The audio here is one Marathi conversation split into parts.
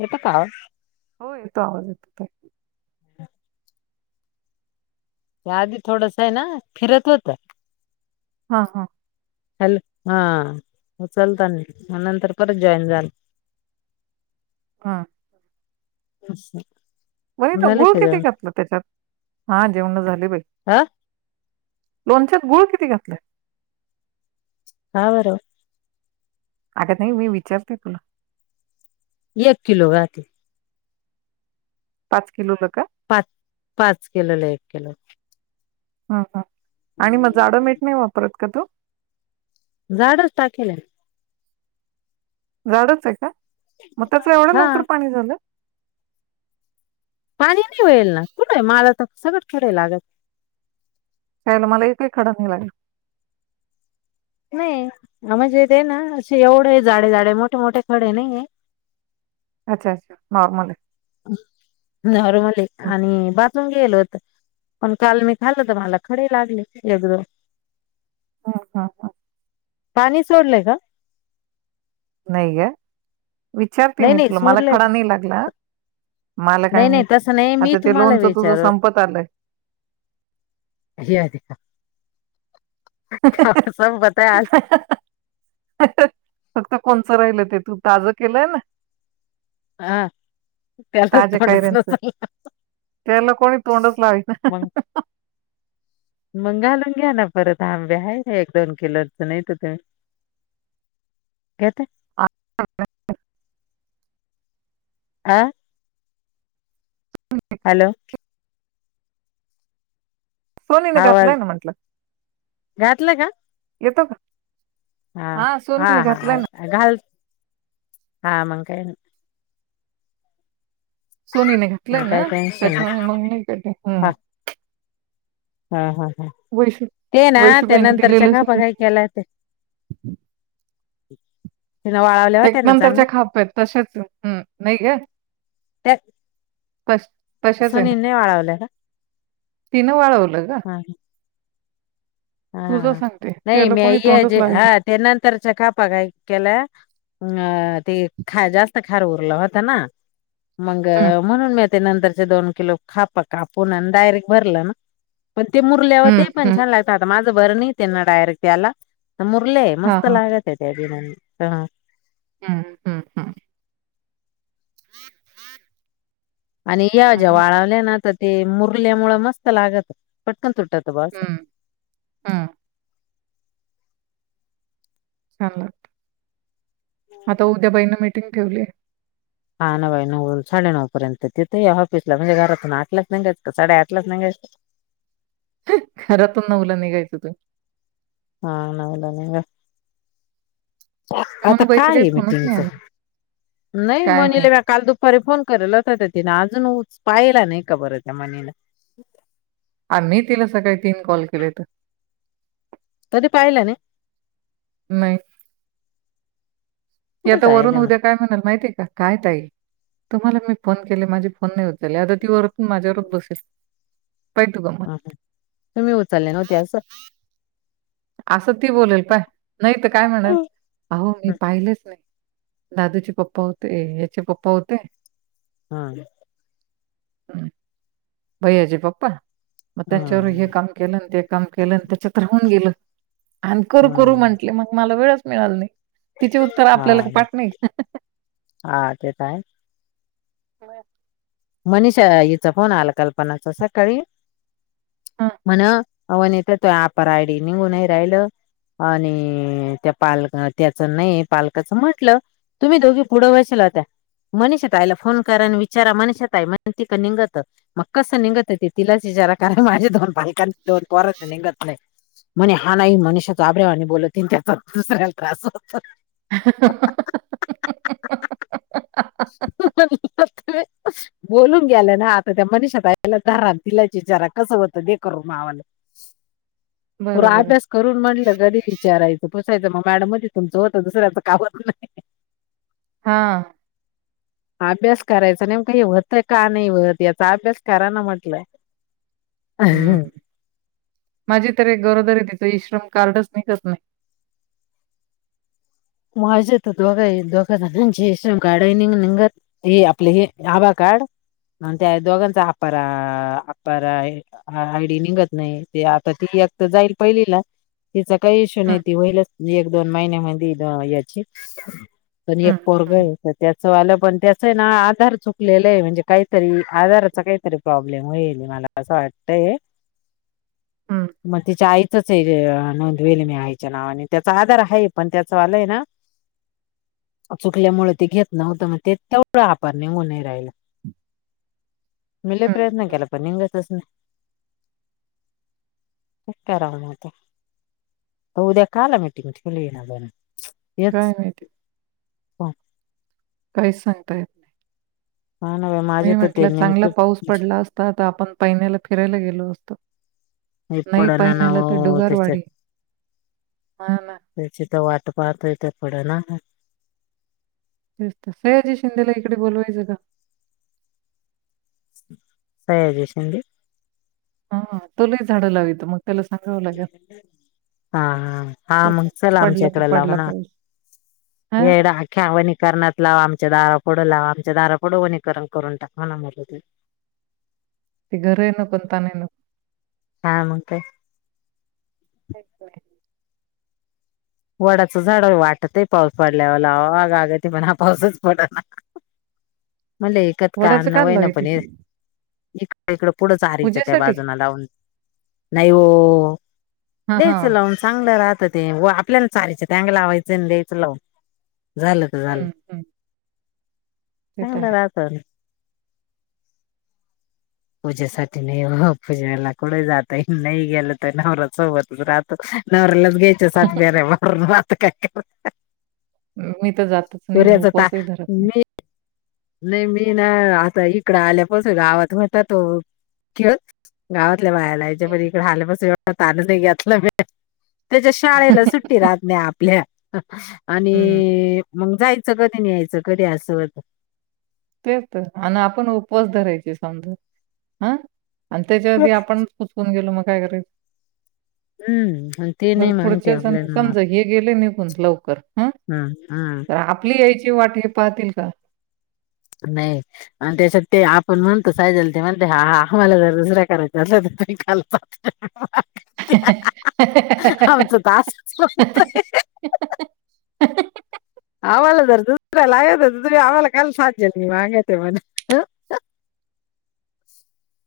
यता काव [unintelligible] हो येतो आवाज येतो काय त्या आधी थोडस आहे ना फिरत होत. हा हा. हॅल हा उचलता म्हणून तर परत जॉईन झाल हा अच्छा [unintelligible] वनिता गुळ किती घातलं त्याच्यात?, हा जेवण झाली बाई. हा लोणच्यात गुळ किती घातलंय? हा बर. अग नाही मी विचारते तुला. एक किलो घातलं. पाच किलोला का? पाच, पाच किलोला एक किलो. ह ह, आणि मग जाडं मीठ नाही वापरत का तू? जाडच टाकेला. जाडच आहे का, म त्याच एवढं हा लवकर पाणी झालं. पाणी नाही होईल ना कुठ माला तर सगळं खडे लागत. त्यालं मला एकही खडा नाही लागला. नाही, म्हणजे ते ना असे एवढं आहे जाडे जाडे मोठे मोठे खडे नाही आहे. अच्छा, नॉर्मल आहे. नॉर्मले हं, आणि बाथरूम गेल होत. पण काल मी खाल्ल तर मला खडे लागले एकदम. हा हा हा. पाणी सोडलंय का? नाही ग, विचारते नाही मी नाही तुला मला सोडले खडा नाही लागला. मला काय नाही नाही माहिती, तसं नाही मी आता ते तुम्हाला लोनच तुझ विचारू संपत आलंय. हे [unintelligible] सब बताय आज [inaudible] फक्त कोणचं राहिल ते तू ताजं केलंय ना. हा त्याला ताज्या कायऱ्यांचं तो [unintelligible] त्याला कोणी तोंडच लावी ना. मग घालून घ्या ना परत आब्या आहे एक दोन किलोच नय त तुम्ही. [inaudible] घेता. [unintelligible] आं. [unintelligible] हॅलो. सोनीने आवाज घातलंय म्हंटल. घातला का? येतो का, हा सोनीने घातलंय ना. घाल, हा मग काय नाय. सोनीने घातलंय नाही ना, काही टेन्शन नाही त्याच्यामुळे हा मग [unintelligible] हा ह ह, वैशू ते ना त्या वैशूबाईने नंतरच्या दिलेलं खापा सगळं काय केला ते [inaudible] तिन वाळवल्या. ते होत्या ना चांगल्या नंतरचे खापत तसेच हम् नाहीय ग. त्या त तशाच आहे ना, सुनीलने वाळवल्या का तिनं वाळवलं ग. हा हा तुझं हा, सांगते नाही त्याला कोणी मीय तोंडच जे लावेना हा त्या नंतरच खापा काय केल्या. अ ते खा जास्त खार उरलं होतं ना. मग हम्म, म्हणून मी ते नंतरचे दोन किलो खापा कापूून आणि डायरेक्ट भरलं ना. पण ते मुरल्यावर ते हम्म, पण हम्म. छान लागत आता माझं बरं नाही त्यांना डायरेक्ट त्याला. मुरले हा मस्त हा लागत ते [unintelligible] हम्. आणि या ज्या चांगलं आहे. वाळवल्या ना तर ते मुरल्यामुळे मस्त लागत, पटकन तुटत ब असं. हम्म, हम्म. [unintelligible] आता उद्या बाई मिटिंग ठेवली हाय. हा ना बाई नऊ साडेनऊ पर्यंत तिथे या ऑफिसला म्हणजे घरातून आठच नाही घायचं साडेठच नाही घायचं घरातून नऊला निघायचं तू हा नवला नि आता म्हणून काय बाईचा काही आहे फोनच मीटिंगच नाही आला नाही काय माहित म्हणले काल दुप फर फोन कला होता त्या तिने अजूनच पाहिला नाही खबर हो त्या मणीला आ मी तिला सकाळी तीन कॉल केले तर तरी पाहिलं ना नाही कुठं याता वरून जायला मग उद्या काय म्हणाल माहितीय काय ताई तुम्हाला मी फोन केले माझी फोन नाही होत आता ती माझ्यावरच बसेल पाहि तू ग हं, तुम्ही उचलले नव्हते अस असं ती बोलेल पाय नाही तर काय म्हणाल हम्म अहो मी पाहिलेच नाही दादूचे पप्पा होते याचे पप्पा होते हा भईयाजे पप्पा मग त्यांच्यावर हे हम्म काम केलं ते काम केलं आणि त्याच्यात राहन गेलं आणि करू करू हम्म म्हटले मग मला वेळच मिळाल नाही तिची उत्तर हा आपल्याला पाठ नाही का हा तेच आहे बर मनीषा हचा फोन आला कल्पनाच सकाळी हं. म्हण अन तर त अपराडी निघूनही राहिल हं. आणि त्या पाल त्याचं नाही पालकाचं म्हटलं तुम्ही दोघी पुढं वयशल त्या मनीषा ताई ला फोन करा आणि विचारा मनीषाताय म्हणती का निंगत मग कसं निघत य ते तिलाच विचारा क माझे दोन बालकां दोन पोर निघत नाही म्हणे हा नाही मनुष तो आब्रवा आणि बोलतते त्याचा दुसऱ्याला त्रास होत ह [inaudible] बोलून गेला ना आता त्या मनिात आला राण तिला चिचारा कसं होतं ते करून मावाला [inaudible] बरोबर आहे. आठडस करून म्हटलं कधी विचारायचं पुसायचं मग मॅडम मध तुमचं होतं दुसऱ्याच कावत नाही हा अभ्यास करायचा नेम का हे होतय का नाही वत याचा अभ्यास कराय ना म्हटलंय अ हं. ह माझी तर एक गरोदरी तिच इश्रम कारडच नाहीकच नाही माझेेत दोघंही दोघं ज गाडा निंग निंगत हे आपलं हे आभार कार्ड म्ह त्या दोघांचा अपरा अपरा हा आयडी निघत नाही ते आता तिकी तर जाईल पहिलीला तिचा काही इश्यू हं, नाही ती होईलच एक दोन महिने म्हण याची [inaudible] पण एक पोरग हं, आहे तर त्याचं वालं पण त्याचं आहे ना आधार चुकलेलं आहे म्हणजे काहीतरी आधाराच काहीतरी प्रॉब्लेम होईल मला असं वाटतय [inaudible] हं, मग तिच्या आईचंच आहे नोंदवेल मी आईच्या नावाने त्याचा आधार आहे पण त्या सवालय ना चुकल्यामुळे ते घेत नव्हतं मग तेवढं वापरणे हो नाही राहिला [inaudible] मले प्रयत्न हं. केला प निसस नाही तेराणार ते उद्या का आला मीटिंग ठेवली ये ना बण काय नाहीती काहीच सांगता येत नाही हा ना माझे मी तर ते म्हटलं चांगला नेमके पाऊस पडला असता तर आपण पहिनला फिरायला गेलो असतो हे नाही पाई पडना ना नला तर हो त्याच्यात डुगारवाडी हा ना त्याचीिथ वाट पाहत ते पड ना ते सहजी शिंदेला इकडे बोलवायचं का तयारजशडी हा तोलाही झाडं लावीितं मग त्याला सांगावं लागेल हा हा मग त्याच्या चल आमच्या पडला तर इकडे लाव पडला ना पाऊस. हां ना, येड ख्या वनीकरणात लाव आमच्या दारापुढं लाव आमच्या दारापुढं वनीकरण करून टाकव ना म ती घर आहे न कोणता नाही न हा मठ अचछ वडाचं झाड वाटत आहे पाऊस पडल्यावरला अगाग ते पण हा पाऊसच पड ना म्हले एककत का वडाचं अन्न वय ना पण लावीती? ये इकड इकडं पुढंच हराायचं त्या पूजेसाठी? बाजूना लावून नाही हो हां, द्यायचं हां. लावून चांगलं राहत ते आपल्या चालायचं चग लावायचं द्यायचं लावून झालं तर झालं हं, हं. ते तर आहे. चांगलं राहत पूजेसाठी नाही पूजाला कढ जातय नाही गेलं तर नवऱ्या सोबतच राहतो नवऱ्याला गच सात बरे म नात काय मी तर जातच नाही ना पुऱ्याच ता उपसही धरत नाही मी नाही मी ना आता इकडं आल्यापासून गावात म्हता तो गावातल्या बायाला याच्या प हं. इकडे आल्यापस ताान घलं त्याच्या शाळेला सुट्टी राहत नाही आपल्या हं, आणि मग जायचं कधी नहायचं कधी असं आणि आपण उपवास धरायचे समजा हं आणि त्याच्या आी आपण उचकून गेलो मग काय करायल हम्म आणि ते नाही मागते पुढच्या सम आपलाईन म समजा हे गेले निघून लवकर ह हम् हम तर आपली यायची वाट हे पाहतील का नाही आणि त्याच्यात ते आपण म्हणतो सायजला ते म्हणते ह ह आम्हाला जर दुसरा करायचा अस तर तहीाल आमच दास् स्म आवार दु आवाला काल साध्य हंगते मला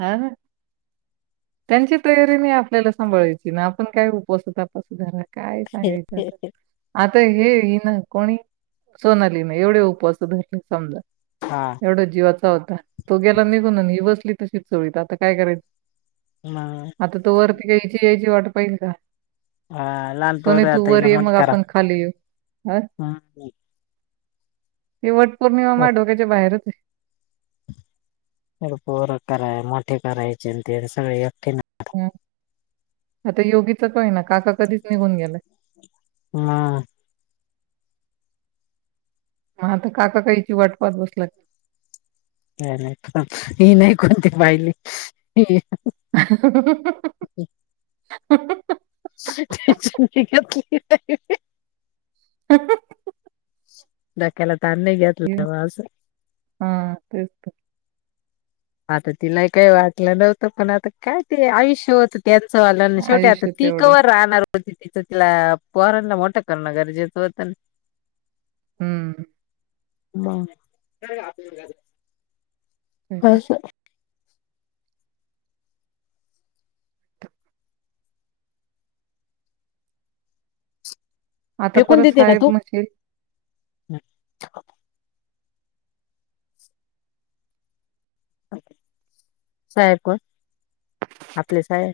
हा हा त्यांची तयारी नाही आपल्याला सांभाळायची ना आपण काय उपस आप सुधारा काय सांगायचं आता आता हे ही ना कोणी सोनाली ना एवढे उपवास धरले समजा हा एवढा जीवाचा होता तो गेला निघून ही बसली तशीच चोळीत आता काय करायच नाही आता तू वरती घ्यायची यायची वाट पाहिल का हा, लहान सोनी पोरं तू आता वर हिला ये मोठी मग करा आपण खाली येऊ ह हम्म ते वट पौर्णिमा मा डोक्याच्या बाहेरच आहे स पोरक कराय मोठे करायचे ते सगळे एकठे ह आता योगीच कय ना काका कधीच निघून गेला हम हा आता काकाकाहीची वाटपात बसला ऐ नाही पण ही नाही कोणती पाहिली अ हु हु हिचकेही क डोक्याले तान नय गेत ये हा तेच तर आता तिला काही वाटलं नव्हतं पण आता काय ते आयुष्य होत त्यांच वालं शेवटी आता आयुष्य तेवढं. तीिकवर राहणार पण तीच तिथं तिला पहारांना मोठं करणं गरजेचं होतं ना हम्म मग तेच तर. ह आता फेकून परत देते ना साहेब तू म्हटले साहेब कोण आपले साहेब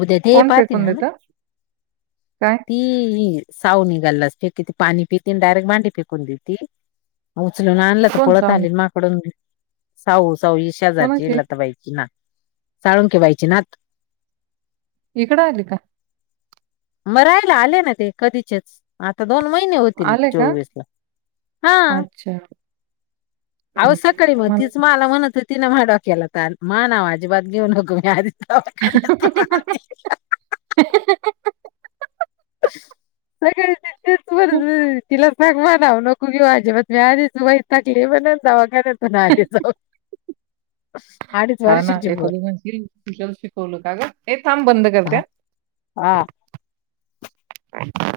उद्या ते "कोण पाहतीन फेकून हा देतं? काय? ती वीहीर साऊ निघाल्लास फेकी त पाणी पिती आणि डायरेक्ट मांडी फेकून देती उचलून आणलं तर कोण पळत सावनी? आली माकडून साऊ साऊ शेजारची कोणाची? बायची नात साळून केेबायची नात इकडं आली का मरायला आले ना ते कधीचेच आता दोन महिने होतील आले का? चोवीस ला हा अच्छा अह हं, सकाळी मग तीच मला म्हणत तिने म्ह डा केला तर मा नाव अजिबात घेऊन नको मी आधी खतो का तर तिलाच माज नाव नकू घेऊ आजिबात आधीच वयताकली म्हणून दवाखान्यात ली जाऊ आणि हा ना एखाद मनतील टिचर शिकवलं का ग हे थांब बंद करते्या आ टर